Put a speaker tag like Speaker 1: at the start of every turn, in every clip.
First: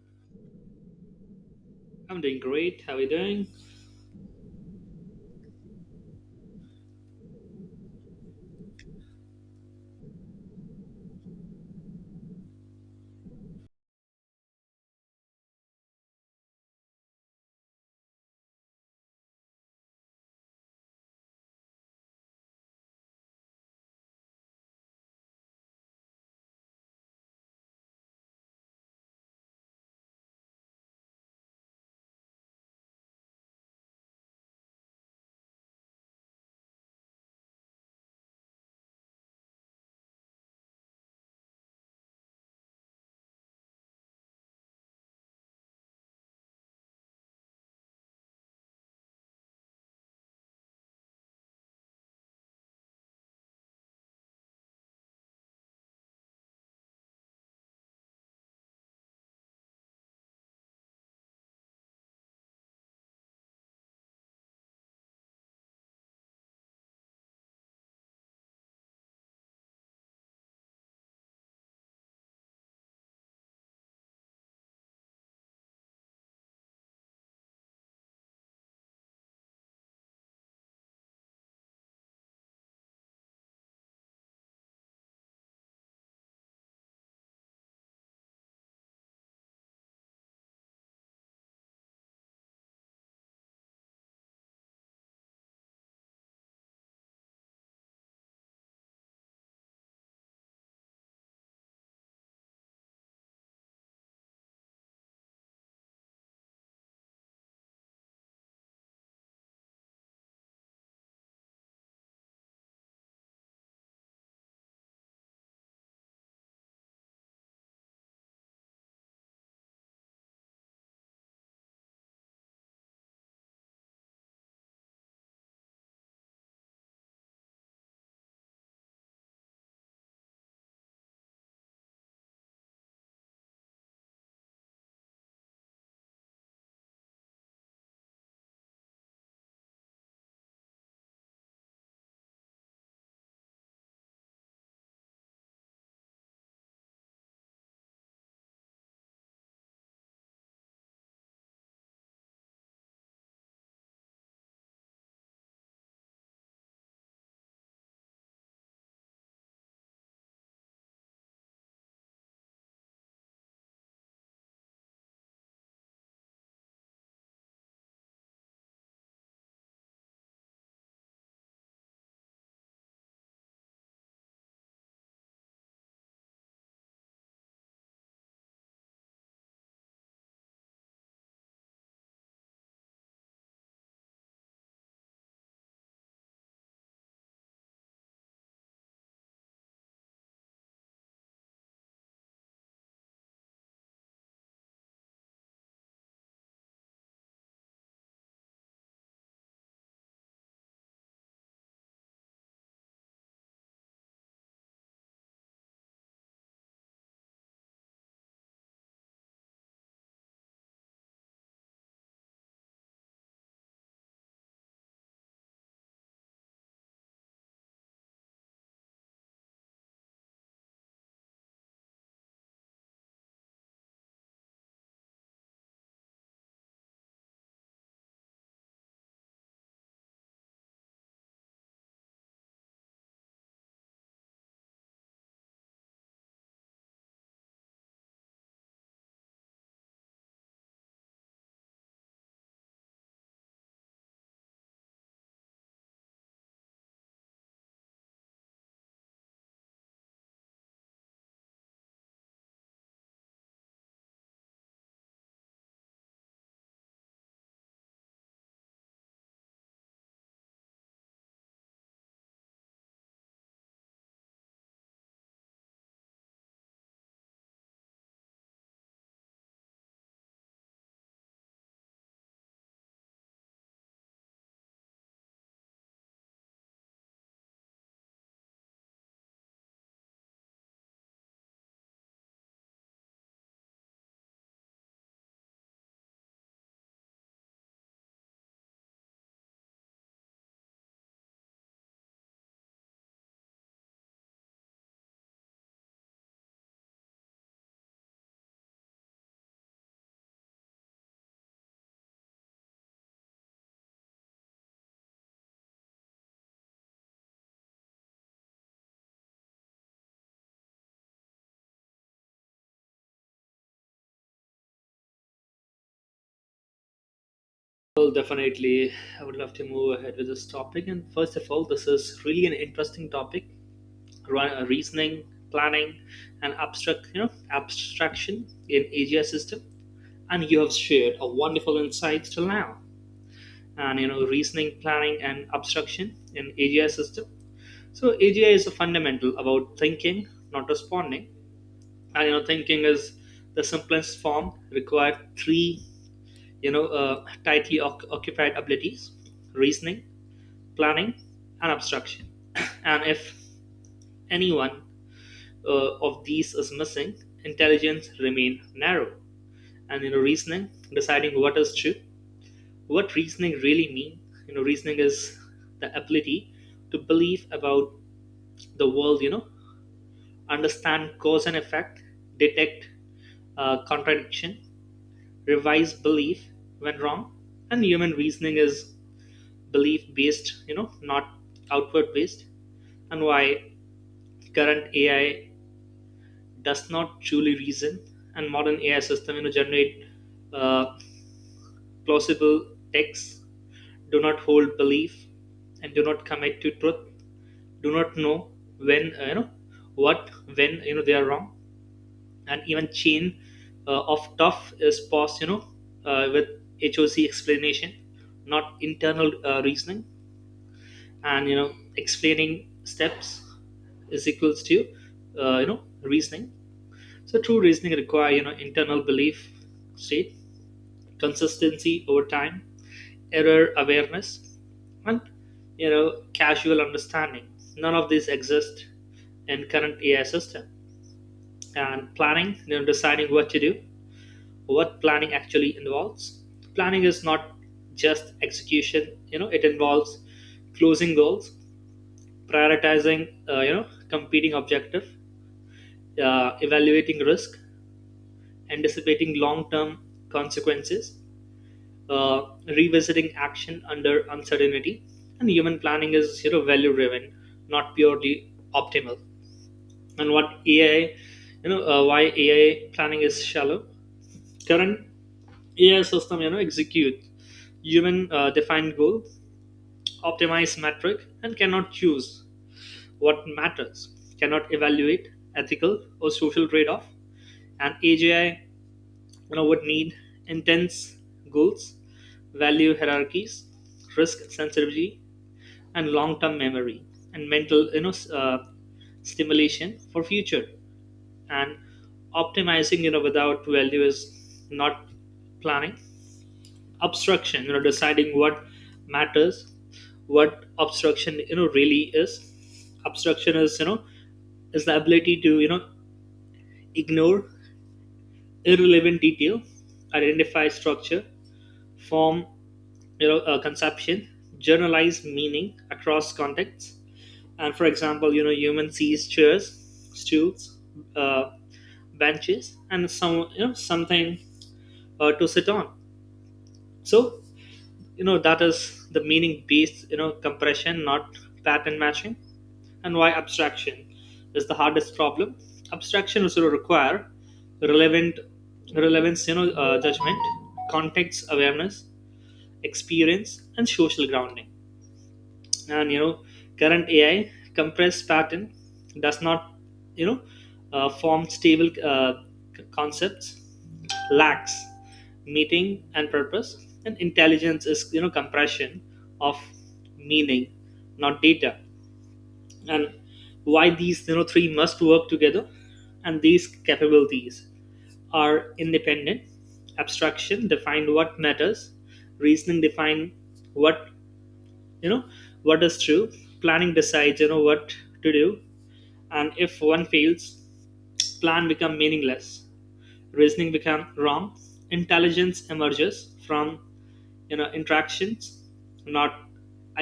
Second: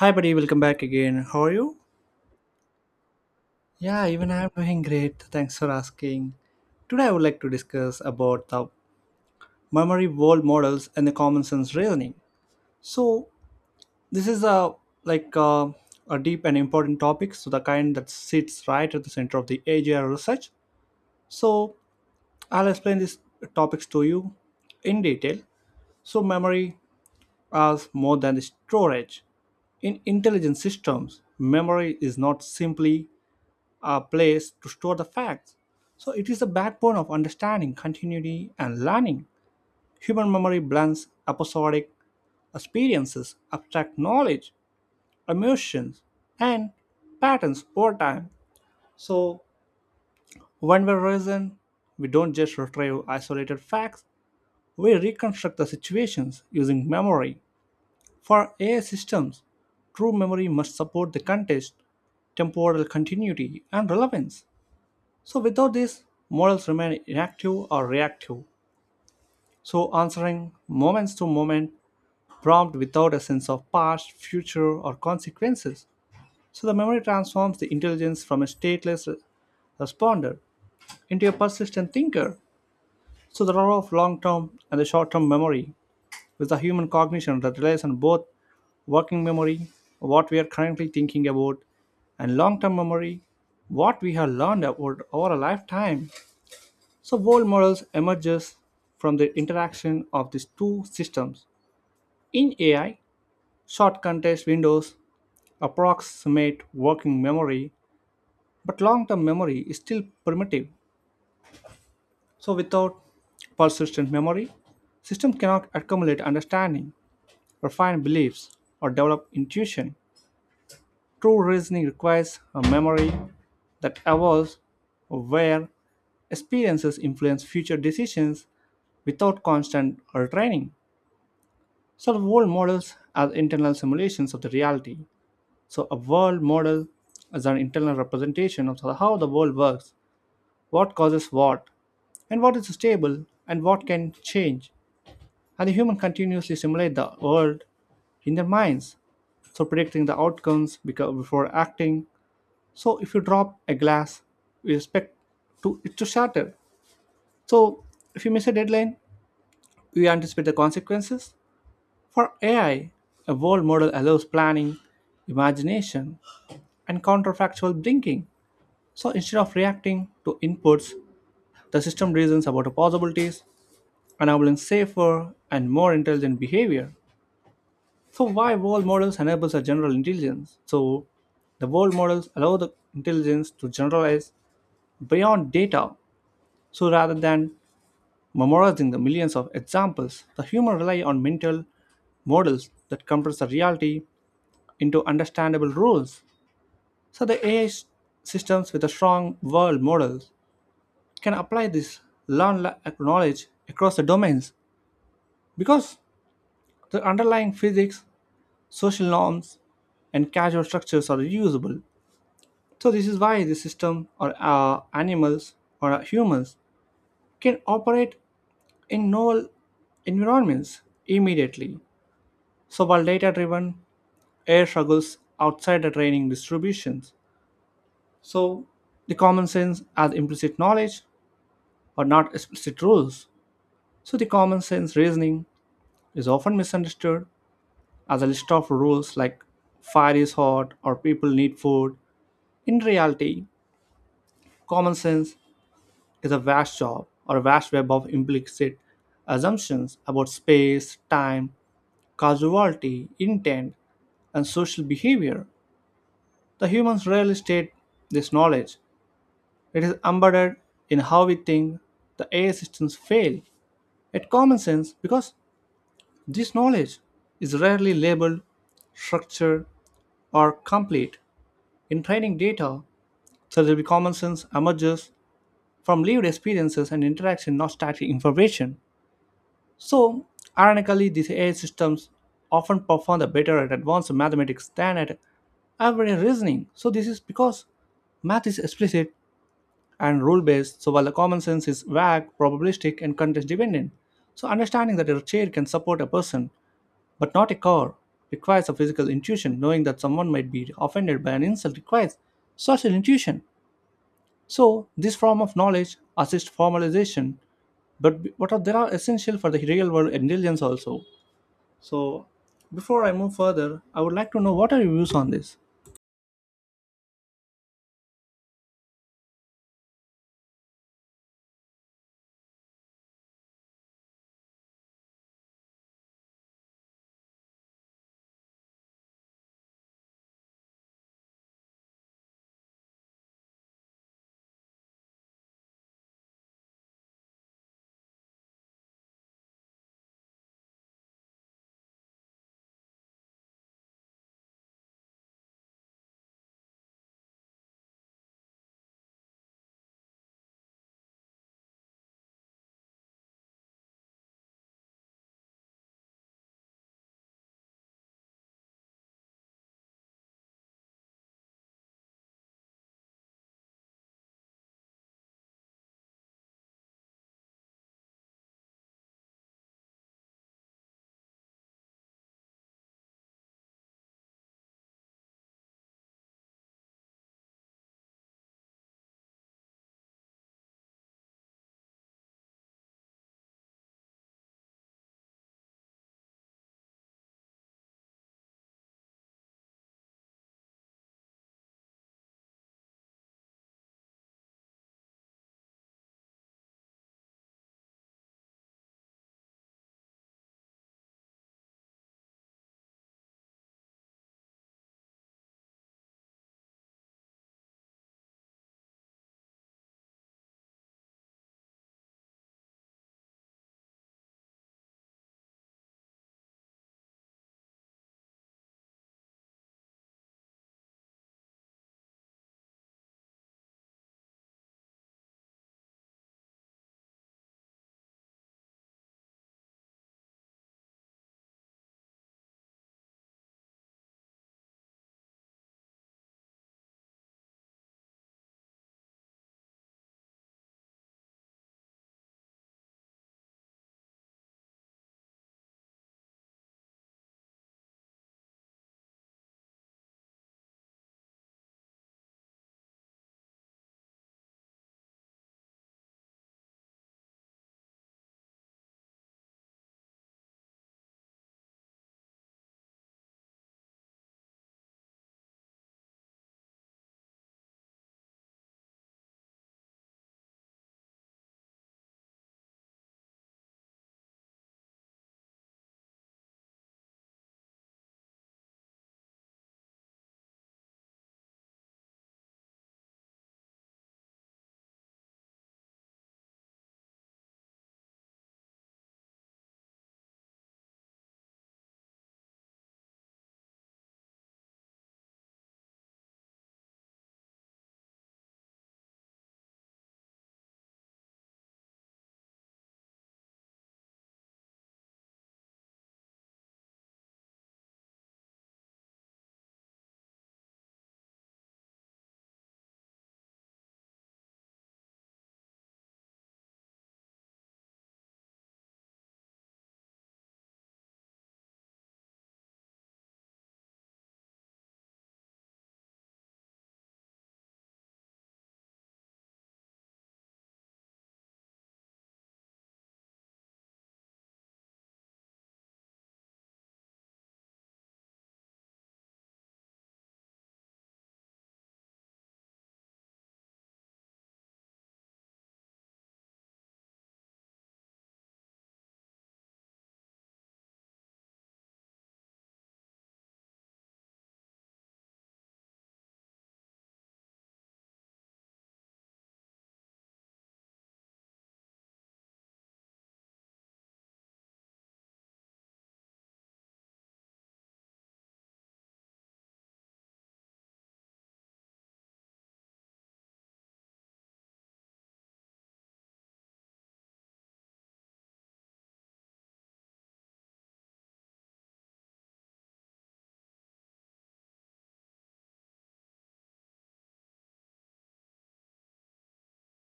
Speaker 1: Hi, buddy. Welcome back again. How are you?
Speaker 2: I'm doing great. How are you doing?
Speaker 1: Yeah, even I'm doing great. Thanks for asking. Today, I would like to discuss about the memory world models and the common sense reasoning. So, this is a like a, a deep and important topic. So, the kind that sits right at the center of the AGI research. So, I'll explain these topics to you in detail. So, memory is more than the storage. In intelligent systems, memory is not simply a place to store the facts. So it is the backbone of understanding, continuity, and learning. Human memory blends episodic experiences, abstract knowledge, emotions, and patterns over time. So when we reason, we don't just retrieve isolated facts, we reconstruct the situations using memory. For AI systems, true memory must support the context, temporal continuity, and relevance. So without this, models remain inactive or reactive. So answering moments to moment prompt without a sense of past, future, or consequences. So the memory transforms the intelligence from a stateless responder into a persistent thinker. So the role of long-term and the short-term memory is the human cognition that relies on both working memory, what we are currently thinking about, and long-term memory, what we have learned about over a lifetime. So world models emerges from the interaction of these two systems. In AI, short context windows approximate working memory, but long-term memory is still primitive. So without persistent memory, systems cannot accumulate understanding, refine beliefs, or develop intuition. True reasoning requires a memory that evolves where experiences influence future decisions without constant retraining. So, the world models are internal simulations of the reality. So, a world model is an internal representation of how the world works, what causes what, and what is stable, and what can change. And the human continuously simulate the world in their minds, so predicting the outcomes before acting. So, if you drop a glass, we expect it to shatter. So, if you miss a deadline, we anticipate the consequences. For AI, a world model allows planning, imagination, and counterfactual thinking. So instead of reacting to inputs, the system reasons about the possibilities, enabling safer and more intelligent behavior. So why world models enables a general intelligence? So the world models allow the intelligence to generalize beyond data. So rather than memorizing the millions of examples, the human rely on mental models that compress the reality into understandable rules. So the AI systems with a strong world model can apply this learned knowledge across the domains because the underlying physics, social norms, and causal structures are reusable. So this is why the system or animals or humans can operate in novel environments immediately. So while data-driven AI struggles outside the training distributions, so the common sense as implicit knowledge or not explicit rules. So the common sense reasoning is often misunderstood as a list of rules like fire is hot or people need food. In reality, common sense is a vast job or a vast web of implicit assumptions about space, time, causality, intent, and social behavior. The humans rarely state this knowledge. It is embedded in how we think the AI systems fail at common sense because this knowledge is rarely labeled, structured, or complete. In training data, surgery common sense emerges from lived experiences and interaction, not static information. So, ironically, these AI systems often perform the better at advanced mathematics than at everyday reasoning. So, this is because math is explicit and rule based, so while the common sense is vague, probabilistic, and context dependent. So, understanding that a chair can support a person but not a car requires a physical intuition knowing that someone might be offended by an insult requires social intuition so this form of knowledge assists formalization but what are there are essential for the real world intelligence also. So before I move further, I would like to know what are your views on this.
Speaker 2: Well, definitely. I would love to move ahead with this topic. And first of all, this is really an interesting topic: reasoning, planning, and abstraction in AGI system. And you have shared a wonderful insights till now. And you know, reasoning, planning, and abstraction in AGI system. So AGI is a fundamental about thinking, not responding. And you know, thinking is the simplest form. Required three tightly occupied abilities, reasoning, planning, and abstraction. And if any one of these is missing, intelligence remain narrow. And you know, reasoning, deciding what is true, what reasoning really means? You know, reasoning is the ability to believe about the world. You know, understand cause and effect, detect contradiction, revise belief when wrong. And human reasoning is belief based, you know, not outward based. And why current AI does not truly reason, and modern AI system, you know, generate uh, plausible texts, do not hold belief, and do not commit to truth, do not know when you know they are wrong. And even chain of tough is paused, you know, with hoc explanation, not internal reasoning. And you know, explaining steps is equals to you know reasoning. So true reasoning require, you know, internal belief state, consistency over time, error awareness, and you know casual understanding. None of these exist in current AI system. And planning, you know, deciding what to do, what planning actually involves. Planning is not just execution, you know, it involves closing goals, prioritizing, you know, competing objective, evaluating risk, anticipating long-term consequences, uh, revisiting action under uncertainty. And human planning is, you know, value driven, not purely optimal. And what AI, why AI planning is shallow. Current AI system, you know, execute human defined goal, optimize metric, and cannot choose what matters, cannot evaluate ethical or social trade-off. And AGI, you know, would need intense goals, value hierarchies, risk sensitivity, and long-term memory and mental, stimulation for future. And optimizing, you know, without value is not planning. Obstruction, you know, deciding what matters, what obstruction, you know, really is. Obstruction is, you know, is the ability to, you know, ignore irrelevant detail, identify structure, form, you know, a conception, generalize meaning across contexts. And for example, you know, human sees chairs, stools, uh, benches, and some, you know, something to sit on. So you know, that is the meaning based, you know, compression, not pattern matching. And why abstraction is the hardest problem. Abstraction also require relevant relevance, judgment, context awareness, experience, and social grounding. And you know, current AI compressed pattern does not, you know, form stable, concepts, lacks meaning and purpose. And intelligence is, you know, compression of meaning, not data. And why these, you know, three must work together. And these capabilities are independent. Abstraction define what matters, reasoning define what you know what is true, planning decides, you know, what to do. And if one fails, plan become meaningless, reasoning become wrong. Intelligence emerges from, you know, interactions, not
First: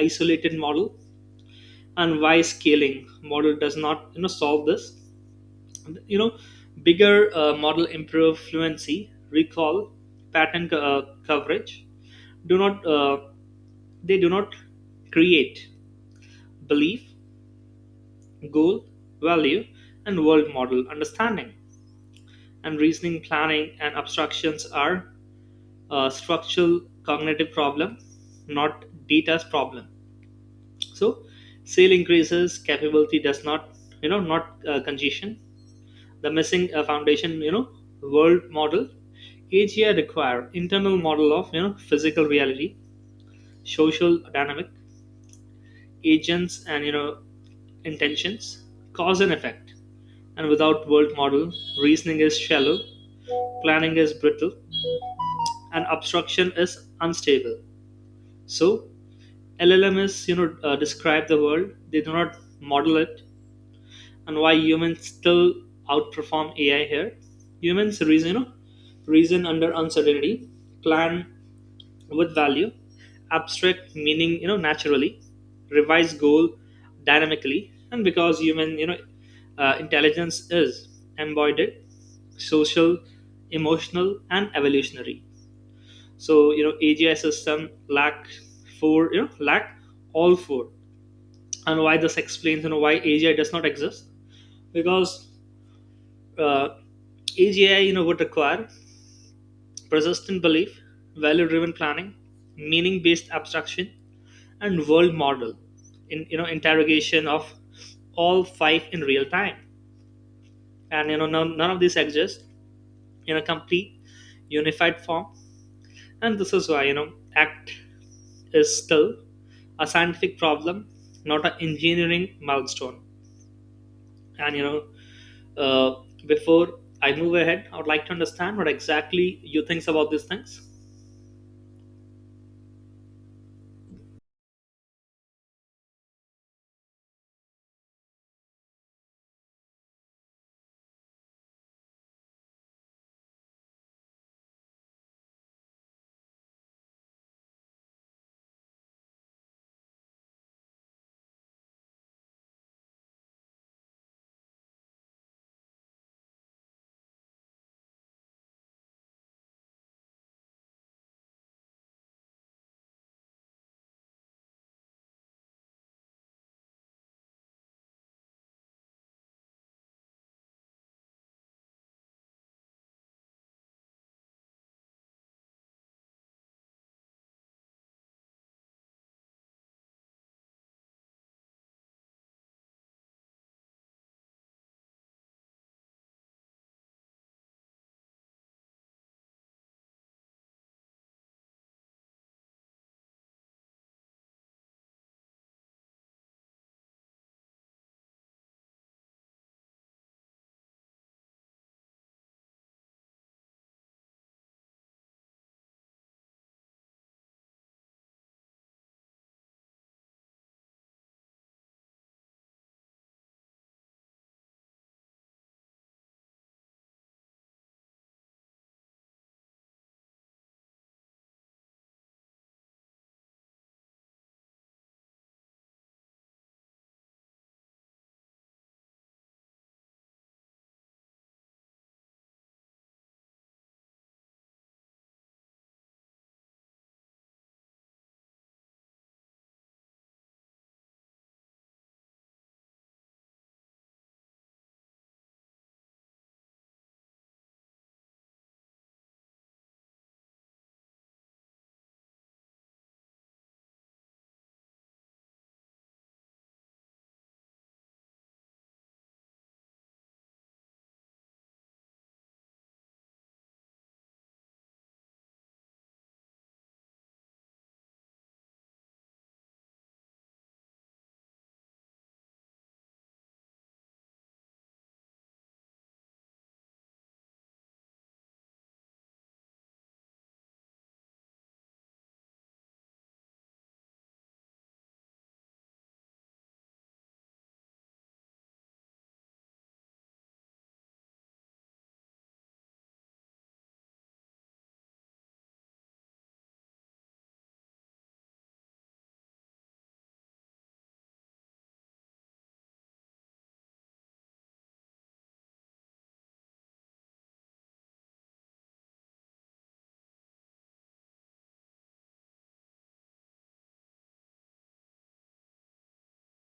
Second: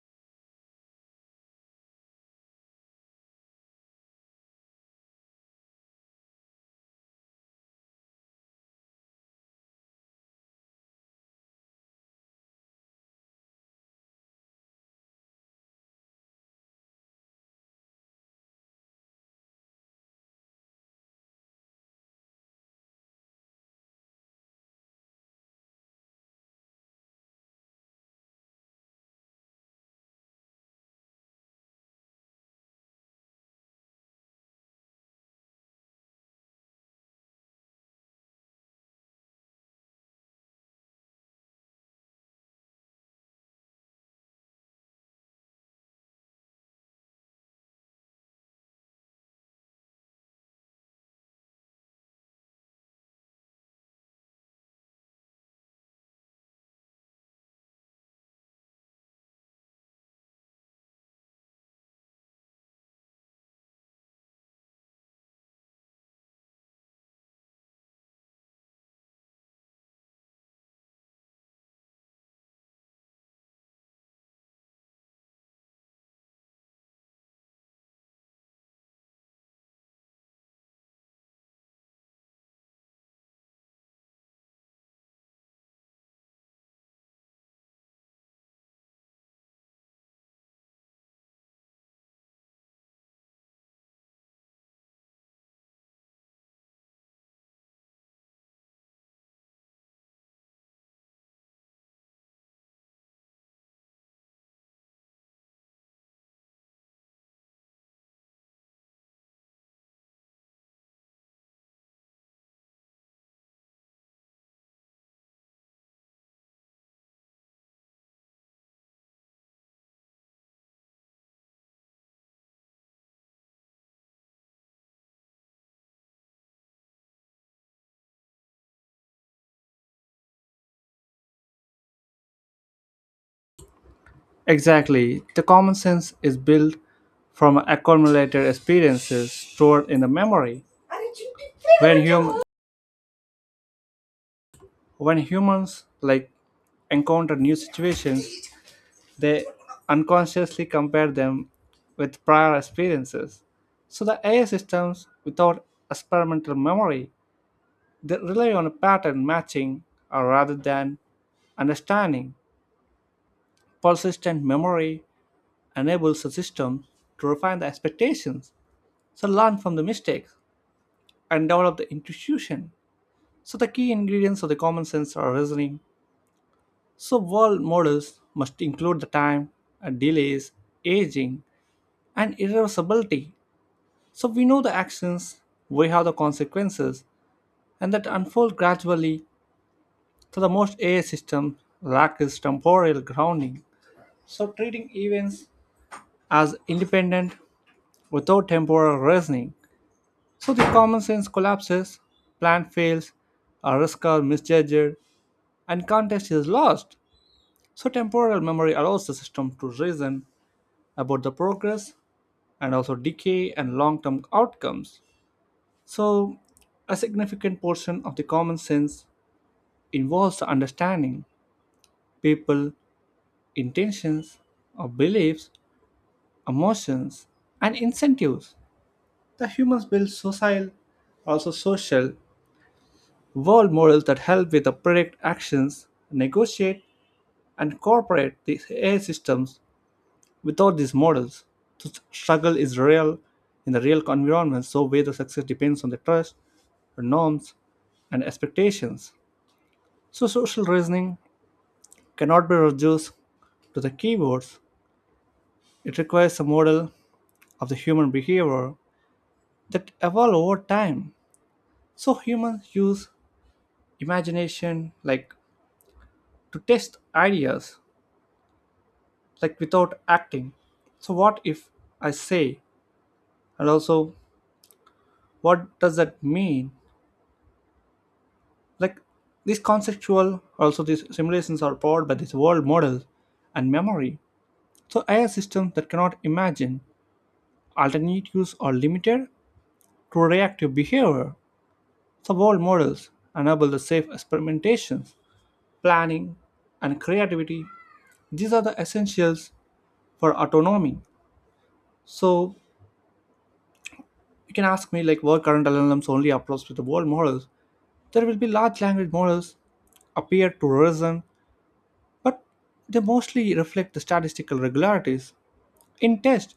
Speaker 2: isolated model. And why scaling model does not, you know, solve this. You know, bigger model improve fluency, recall, pattern coverage, do not, they do not create belief, goal, value, and world model understanding. And reasoning, planning, and abstractions are a structural cognitive problem, not data's problem. So sale increases, capability does not, you know, not congestion. The missing foundation, you know, world model. AGI require internal model of, you know, physical reality, social dynamic, agents, and you know intentions, cause and effect. And without world model, reasoning is shallow, planning is brittle, and obstruction is unstable. So LLMs, you know, describe the world, they do not model it. And why humans still outperform AI here. Humans reason, reason under uncertainty, plan with value, abstract meaning, you know, naturally, revise goal dynamically. And because human, you know, intelligence is embodied, social, emotional, and evolutionary. So you know, AGI system lack four, you know lack all four. And why this explains, you know, why AGI does not exist. Because uh, AGI, you know, would require persistent belief, value-driven planning, meaning-based abstraction, and world model in, you know, interrogation of all five in real time. And you know, none of these exist in a complete unified form. And this is why, you know, AGI is still a scientific problem, not an engineering milestone. And uh, before I move ahead, I would like to understand what exactly you think about these things.
Speaker 1: Exactly, the common sense is built from accumulated experiences stored in the memory when when humans like encounter new situations, they unconsciously compare them with prior experiences. So the AI systems without experimental memory, they rely on pattern matching rather than understanding. Persistent memory enables the system to refine the expectations, so learn from the mistakes and develop the intuition. So the key ingredients of the common sense are reasoning. So world models must include the time, delays, aging, and irreversibility. So we know the actions, we have the consequences, and that unfold gradually. So the most AI system lack is temporal grounding. So treating events as independent without temporal reasoning. So the common sense collapses, plan fails, a risk are misjudged, and context is lost. So temporal memory allows the system to reason about the progress and also decay and long-term outcomes. So a significant portion of the common sense involves understanding people, intentions, or beliefs, emotions, and incentives. The humans build social, also social, world models that help with the predict actions, negotiate, and cooperate these AI systems. Without these models, the struggle is real in the real environment, so where the success depends on the trust, the norms, and expectations. So social reasoning cannot be reduced to the keywords. It requires a model of the human behavior that evolve over time. So humans use imagination like to test ideas like without acting. So what if I say and also what does that mean? Like these conceptual also these simulations are powered by this world models and memory. So AI systems that cannot imagine alternatives are limited to reactive behavior. So world models enable the safe experimentations planning, and creativity. These are the essentials for autonomy. So you can ask me like were current LLMs only approached with the world models? There will be large language models appear to reason, but they mostly reflect the statistical regularities in test.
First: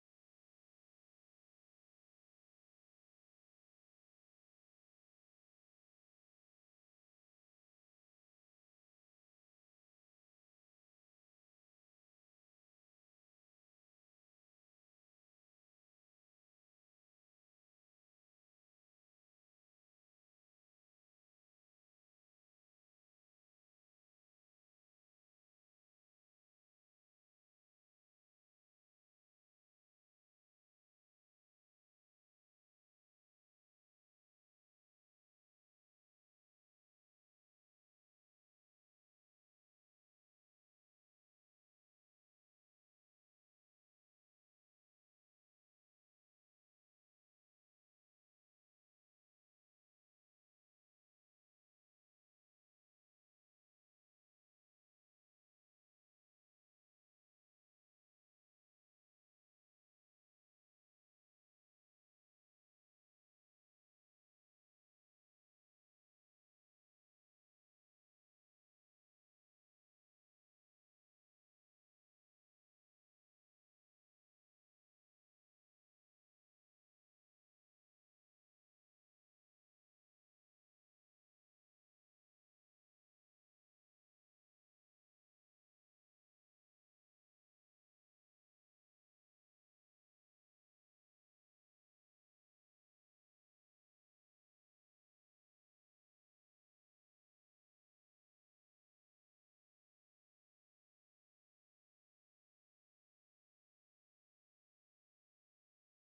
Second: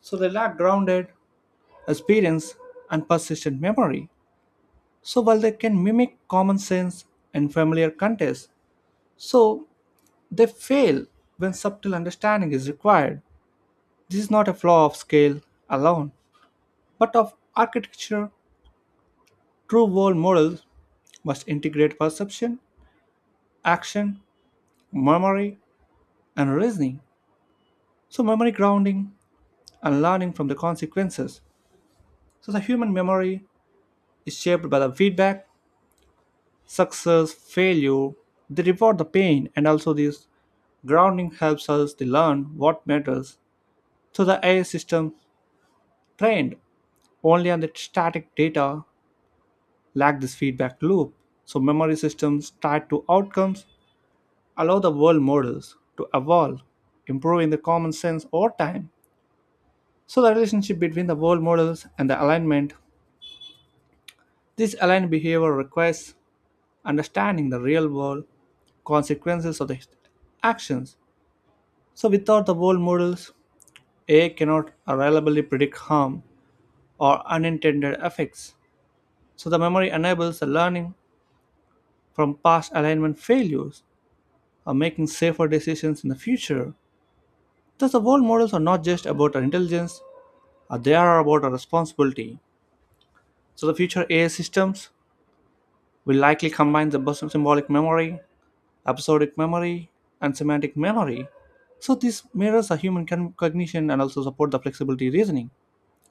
Speaker 1: So they lack grounded experience and persistent memory. So while they can mimic common sense and familiar context, so they fail when subtle understanding is required. This is not a flaw of scale alone, but of architecture. True world models must integrate perception, action, memory, and reasoning. So, memory grounding and learning from the consequences. So, the human memory is shaped by the feedback, success, failure. They reward the pain, and also this grounding helps us to learn what matters. So, the AI system trained only on the static data lack this feedback loop, so memory systems tied to outcomes allow the world models to evolve, improving the common sense over time. So the relationship between the world models and the alignment, this aligned behavior requires understanding the real world consequences of the actions. So without the world models, AI cannot reliably predict harm or unintended effects. So the memory enables the learning from past alignment failures making safer decisions in the future. Thus, the world models are not just about our intelligence, they are about our responsibility. So, the future AI systems will likely combine the symbolic memory, episodic memory, and semantic memory. So, this mirrors a human cognition and also support the flexibility reasoning.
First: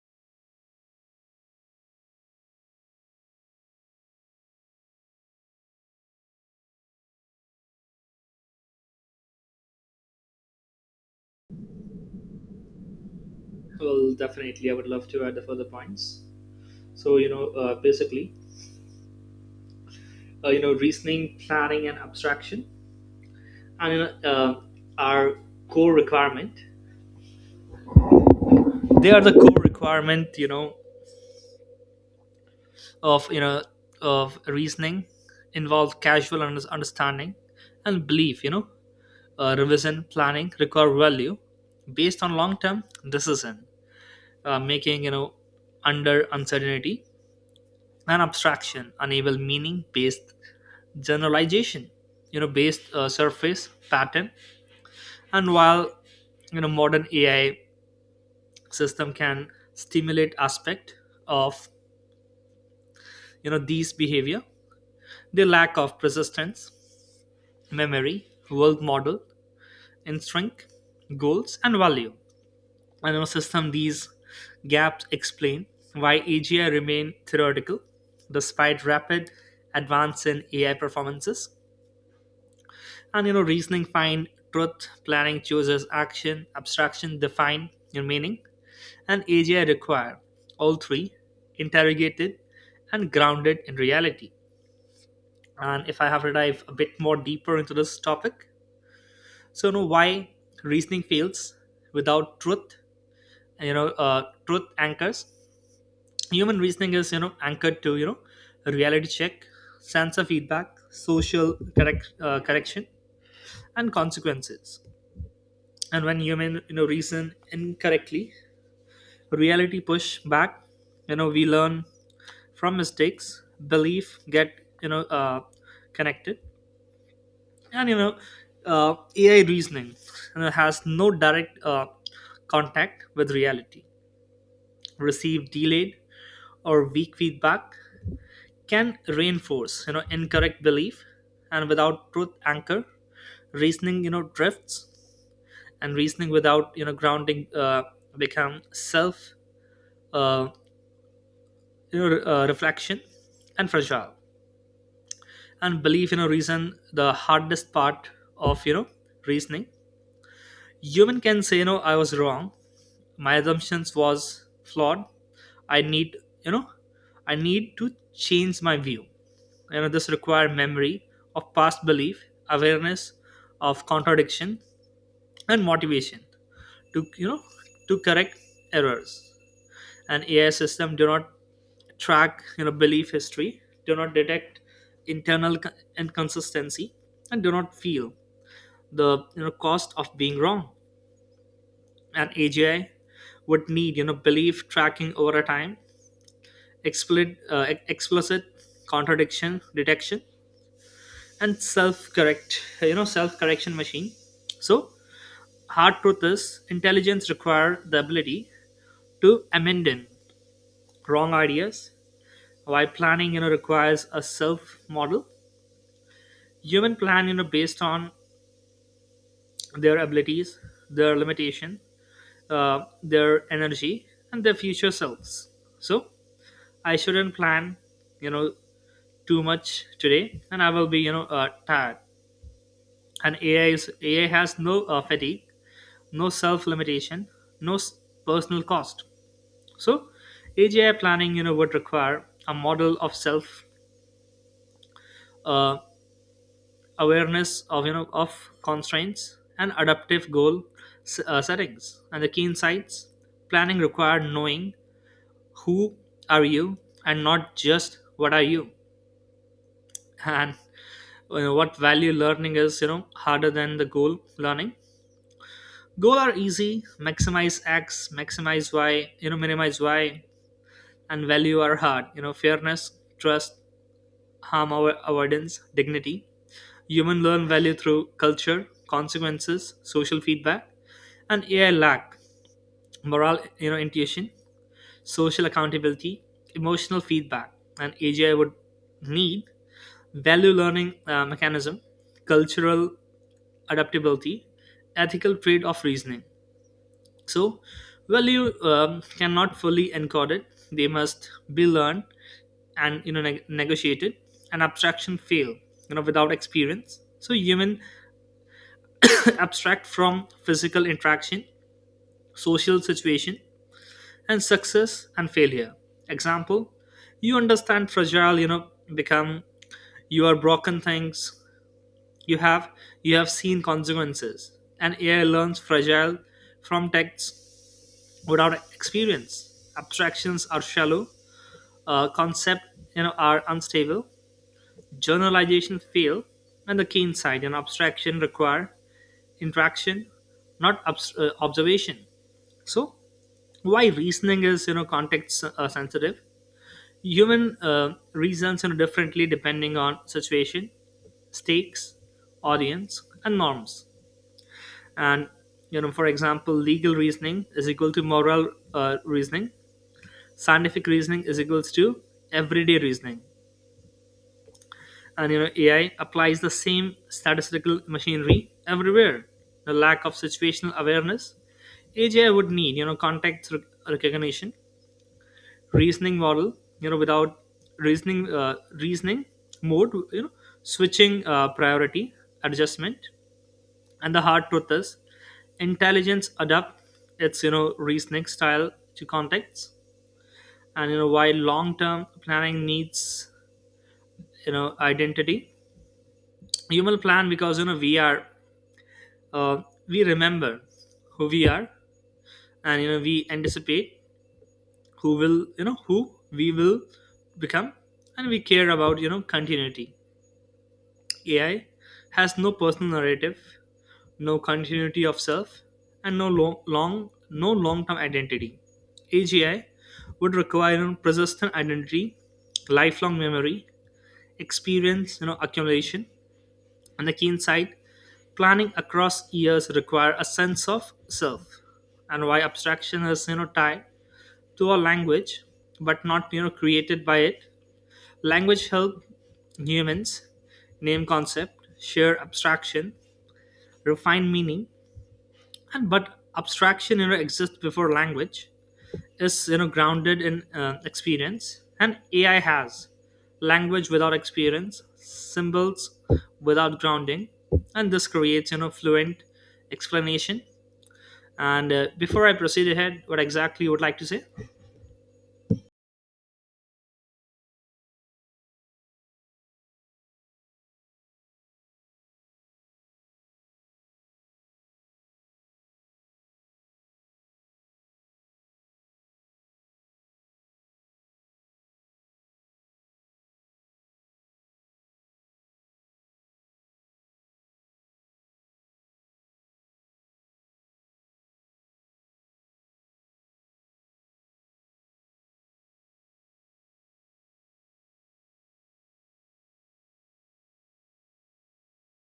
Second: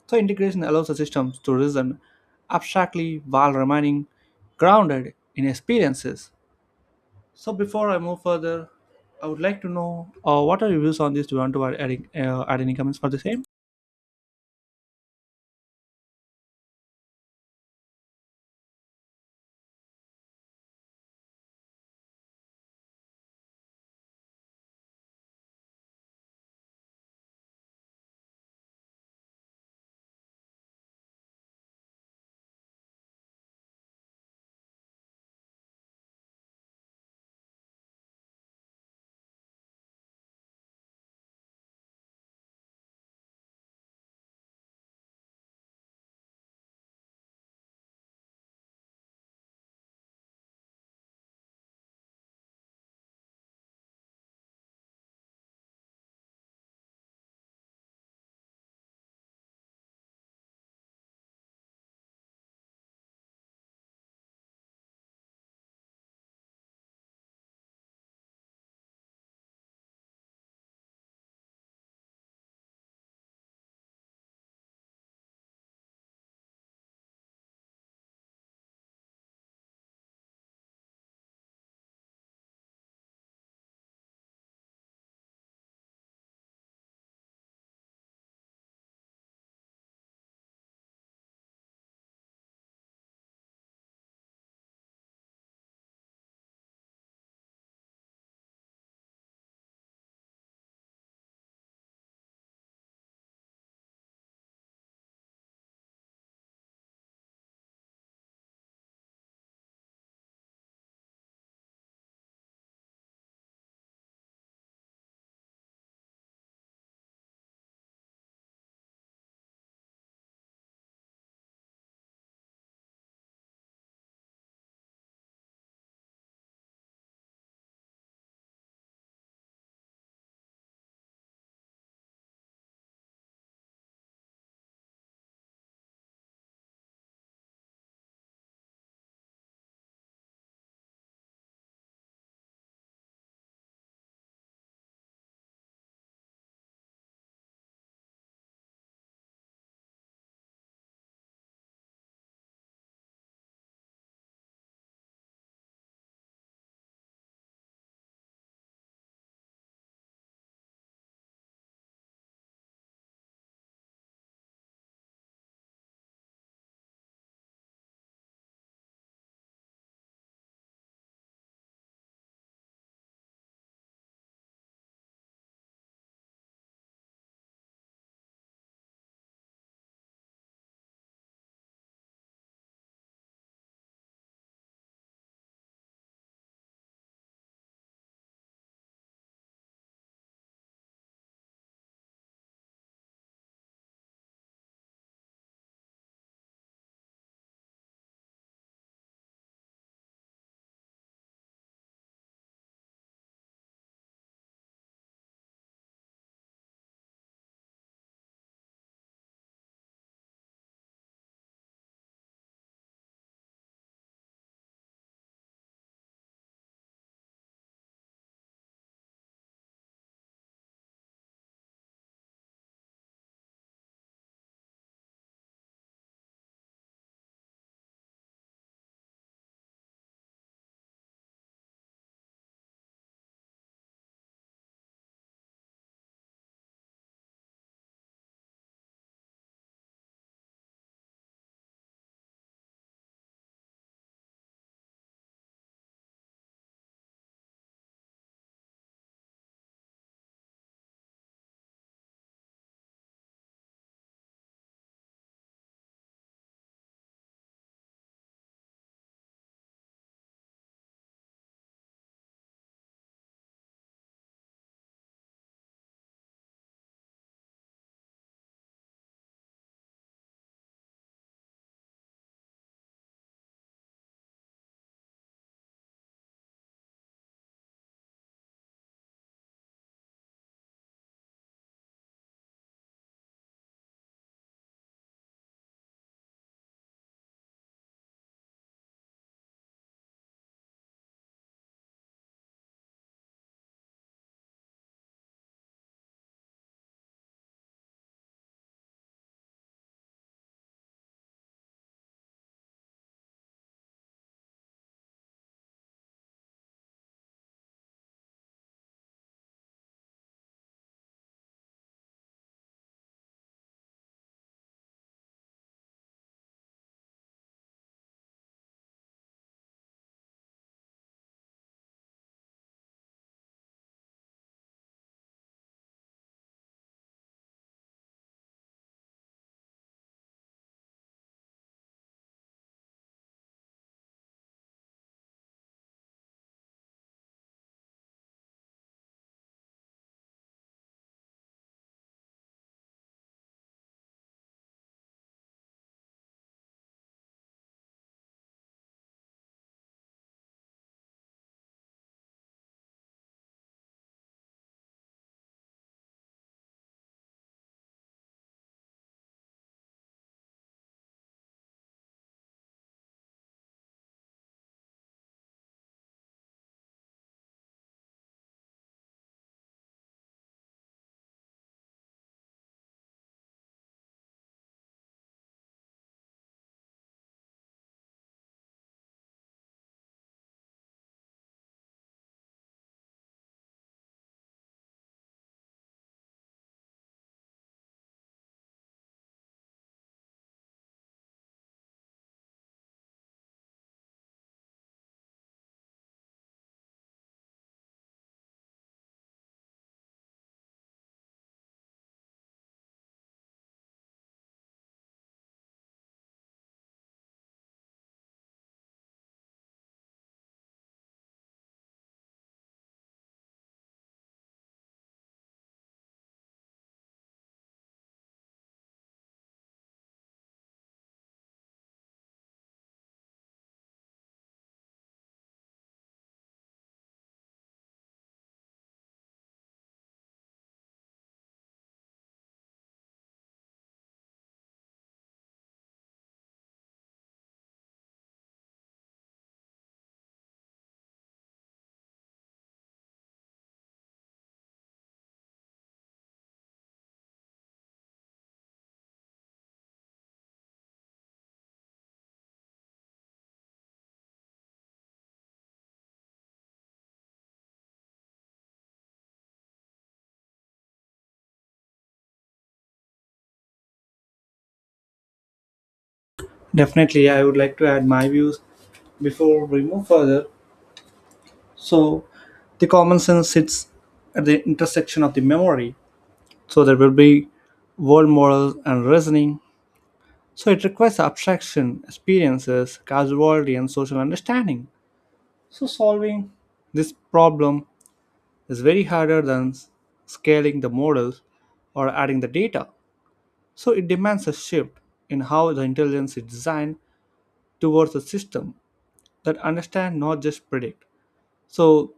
Speaker 1: So, integration allows the systems to reason abstractly while remaining grounded in experiences. So before I move further, I would like to know what are your views on this? Do you want to add any comments for the same?
Speaker 2: Well, definitely, I would love to add the further points. So basically, you know, reasoning, planning, and abstraction, I mean, uh, are core requirement. They are the core requirement, you know, of reasoning, involve casual understanding and belief. You know, revision planning require value based on long-term decision making. You know, under uncertainty, and abstraction, enable meaning-based generalization. You know, based surface pattern. And while, you know, modern AI system can stimulate aspect of, you know, these behavior, the lack of persistence memory, world model, instinct, goals, and value. And in a system, these gaps explain why AGI remain theoretical despite rapid advance in AI performances. And you know, reasoning find truth, planning chooses action, abstraction define your meaning. And AGI require all three interrogated and grounded in reality. And if I have to dive a bit more deeper into this topic, so you know why reasoning fails without truth. You know, truth anchors. Human reasoning is, you know, anchored to, you know, reality check, sensor feedback, social correction, and consequences. And when human, you know, reason incorrectly, reality push back. You know, we learn from mistakes, belief get, you know uh, connected. And you know, AI reasoning, you know, has no direct contact with reality. Receive delayed or weak feedback, can reinforce, you know, incorrect belief. And without truth anchor, reasoning, you know, drifts. And reasoning without, you know, grounding, become self, uh, reflection and fragile. And belief, you know, reason, the hardest part of, you know, reasoning. Human can say, you know, I was wrong, my assumptions was flawed, I need, you know to change my view. You know, this require memory of past belief, awareness of contradiction, and motivation to, correct errors. And AI system do not track, you know, belief history, do not detect internal co- inconsistency, and do not feel the, you know, cost of being wrong. And AGI would need, you know, belief tracking over a time, explicit contradiction detection, and self correction machine. So hard truth is, intelligence require the ability to amend in wrong ideas. While planning, you know, requires a self model. Human plan, you know, based on their abilities, their limitation, their energy, and their future selves. So I shouldn't plan, you know, too much today, and I will be, tired. And AI has no fatigue, no self limitation, no s- personal cost. So AGI planning, you know, would require a model of self, uh, awareness of, constraints, and adaptive goal settings. And the key insights, planning required knowing who are you, and not just what are you. And you know, what value learning is, you know, harder than the goal learning. Goal are easy, maximize X, maximize Y, you know, minimize Y. And value are hard, you know, fairness, trust, harm avoidance, dignity. Human learn value through culture, consequences, social feedback. And AI lack moral, you know, intuition, social accountability, emotional feedback. And AGI would need value learning, mechanism, cultural adaptability, ethical trade of reasoning. So value, cannot fully encode it; they must be learned and, you know, negotiated. An abstraction fail, you know, without experience. So human abstract from physical interaction, social situation, and success and failure. Example, you understand fragile, you know, become you are broken things. You have you have seen consequences. And AI learns fragile from texts without experience. Abstractions are shallow, concept, you know, are unstable, generalization fail. And the keen side and abstraction require interaction, not observation. So why reasoning is, you know, context, sensitive. Human, reasons, you know, differently depending on situation, stakes, audience, and norms. And you know, for example, legal reasoning is equal to moral, reasoning, scientific reasoning is equals to everyday reasoning. And you know, AI applies the same statistical machinery everywhere, the lack of situational awareness. AGI would need, you know, recognition, reasoning model, you know, without reasoning, reasoning mode, you know, switching, priority adjustment. And the hard truth is, intelligence adapt its, you know, reasoning style to context. And you know, while long term planning needs, you know, identity, human plan because, you know, we are, uh, we remember who we are. And you know, we anticipate who we will become, and we care about, you know, continuity. AI has no personal narrative, no continuity of self, and no long term identity. AGI would require, you know, persistent identity, lifelong memory, experience, you know, accumulation. On the keen side, planning across years require a sense of self. And why abstraction is, you know, tied to a language, but not, you know, created by it. Language help humans name concept, share abstraction, refine meaning. And but abstraction, you know, exists before language, is, you know, grounded in, experience. And AI has language without experience, symbols without grounding, and this creates, you know, fluent explanation. And before I proceed ahead, what exactly you would like to say?
Speaker 1: Definitely, I would like to add my views before we move further. So the common sense sits at the intersection of the memory. So there will be world models and reasoning. So it requires abstraction, experiences, causality, and social understanding. So solving this problem is very harder than scaling the models or adding the data. So it demands a shift in how the intelligence is designed towards a system that understand not just predict. So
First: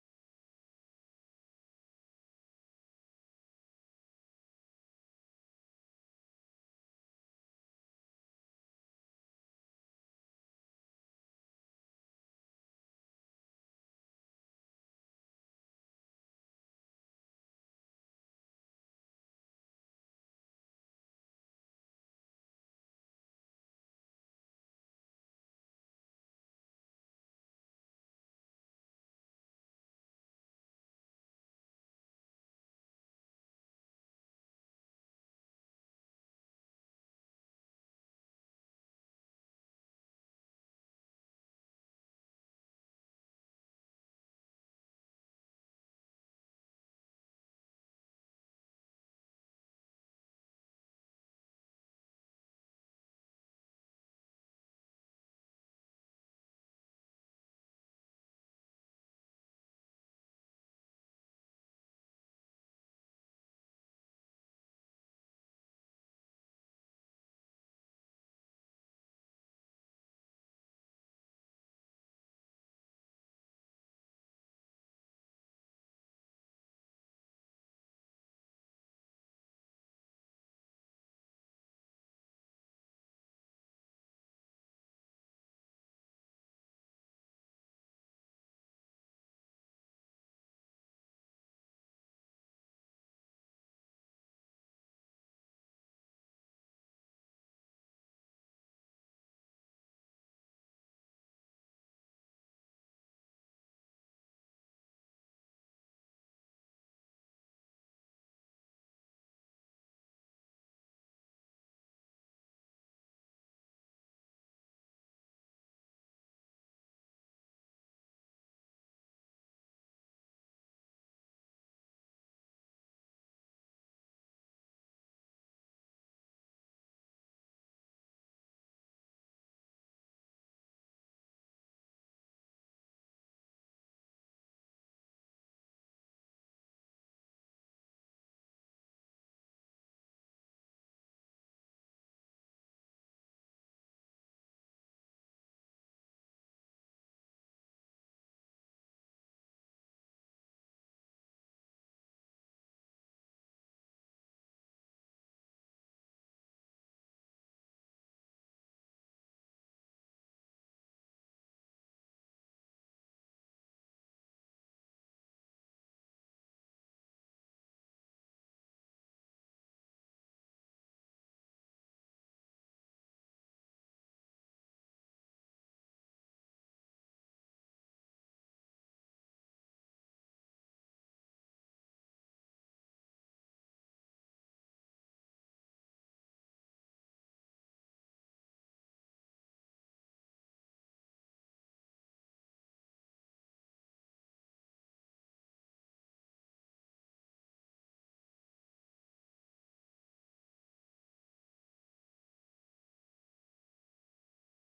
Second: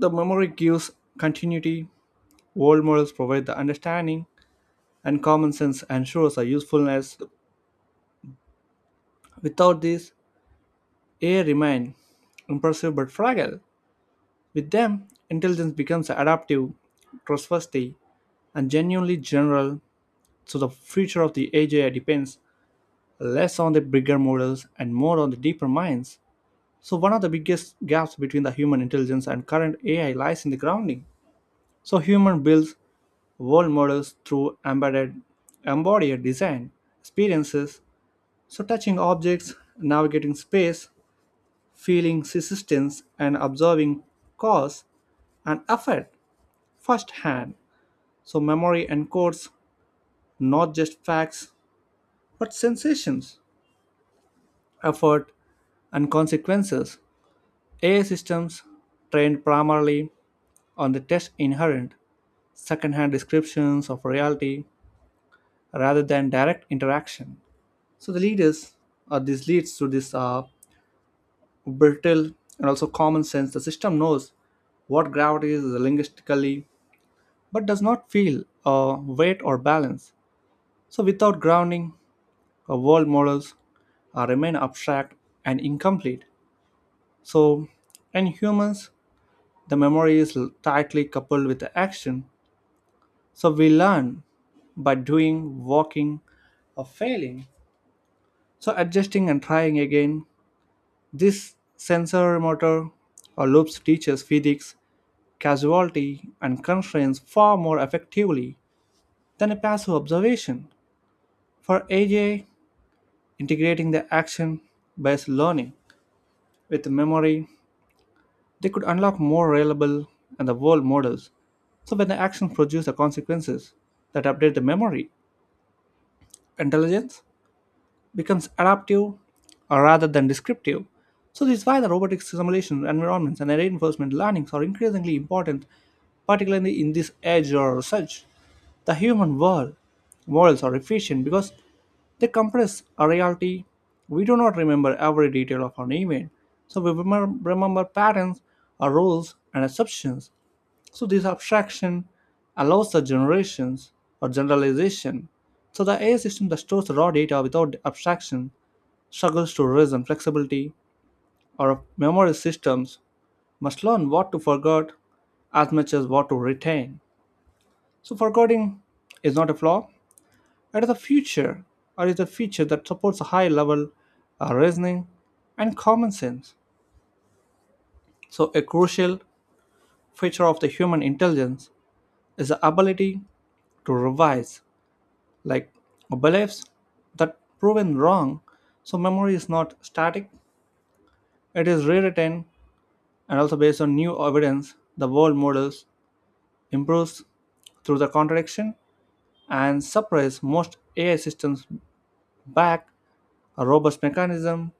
Speaker 1: the memory gives continuity, world models provide the understanding, and common sense ensures a usefulness. Without this, AI remain impressive but fragile. With them, intelligence becomes adaptive, trustworthy, and genuinely general. So the future of the AGI depends less on the bigger models and more on the deeper minds. So, one of the biggest gaps between the human intelligence and current AI lies in the grounding. So, human builds world models through embedded, embodied design, experiences, so touching objects, navigating space, feeling resistance, and observing cause and effect firsthand. So, memory encodes not just facts but sensations, effort, and consequences. AI systems trained primarily on the test inherent second-hand descriptions of reality rather than direct interaction. So the leaders, or this leads to this brittle and also common sense. The system knows what gravity is linguistically, but does not feel weight or balance. So without grounding, world models remain abstract and incomplete. So in humans, the memory is tightly coupled with the action. So we learn by doing, walking, or failing. So adjusting and trying again, this sensor motor or loops teaches physics, casualty, and constraints far more effectively than a passive observation. For AJ, integrating the action-based learning with memory, they could unlock more reliable and the world models. So when the actions produce the consequences that update the memory, intelligence becomes adaptive rather than descriptive. So this is why the robotic simulation environments and reinforcement learnings are increasingly important, particularly in this age or such. The human world models are efficient because they compress a reality. We do not remember every detail of an event, so we remember patterns, our rules, and assumptions. So this abstraction allows the generations or generalization. So the AI system that stores raw data without abstraction struggles to reason flexibility, our memory systems must learn what to forget as much as what to retain. So forgetting is not a flaw, it is a feature, or is a feature that supports a high level of reasoning and common sense. So a crucial feature of the human intelligence is the ability to revise, like beliefs that proven wrong. So memory is not static, it is rewritten and also based on new evidence the world models improves through the contradiction and surprise most AI systems back a robust mechanism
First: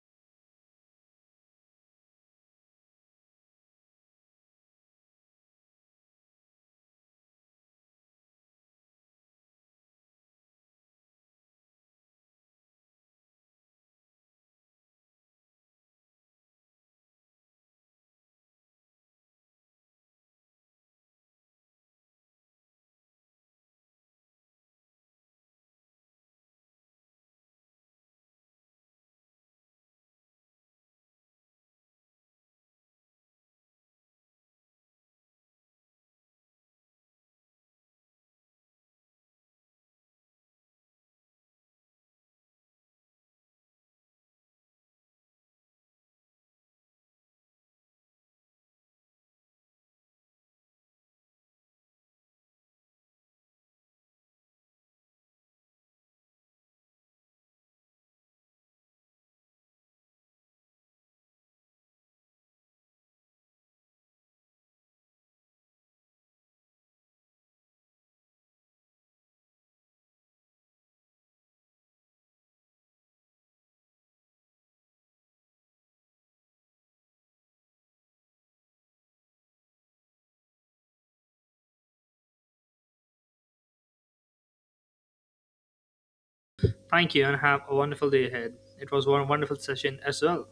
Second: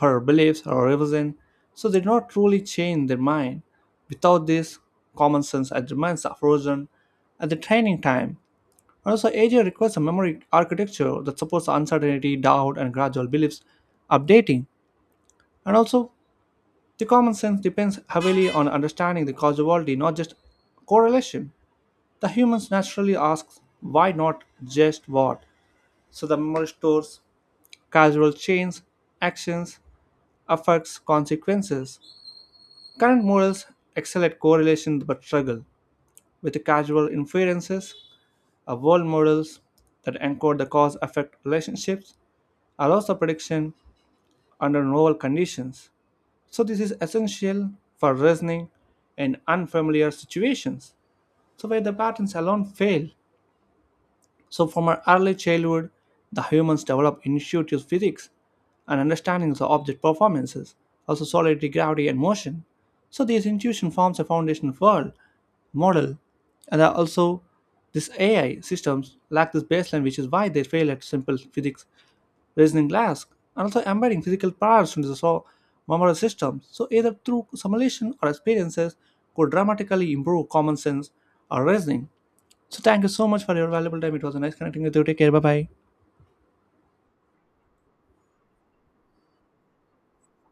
Speaker 1: for beliefs or revision so they do not truly change their mind without this common sense it remains frozen at the training time and also AI requires a memory architecture that supports uncertainty doubt and gradual beliefs updating and also the common sense depends heavily on understanding the causality, not just correlation. The humans naturally asks why not just what. So the memory stores causal chains, actions, affects, consequences. Current models excel at correlation but struggle with the causal inferences. A world models that encode the cause-effect relationships allows the prediction under novel conditions. So this is essential for reasoning in unfamiliar situations, so where the patterns alone fail. So from our early childhood, the humans develop intuitive physics and understanding of object performances, also solidity, gravity, and motion. So these intuition forms a foundation world model, and are also these AI systems lack this baseline, which is why they fail at simple physics reasoning tasks, and also embedding physical powers into the memory systems. So either through simulation or experiences could dramatically improve common sense or reasoning. So thank you so much for your valuable time. It was a nice connecting with you. Take care. Bye bye.
Speaker 2: Thank you and have a wonderful day ahead. It was one wonderful session as well.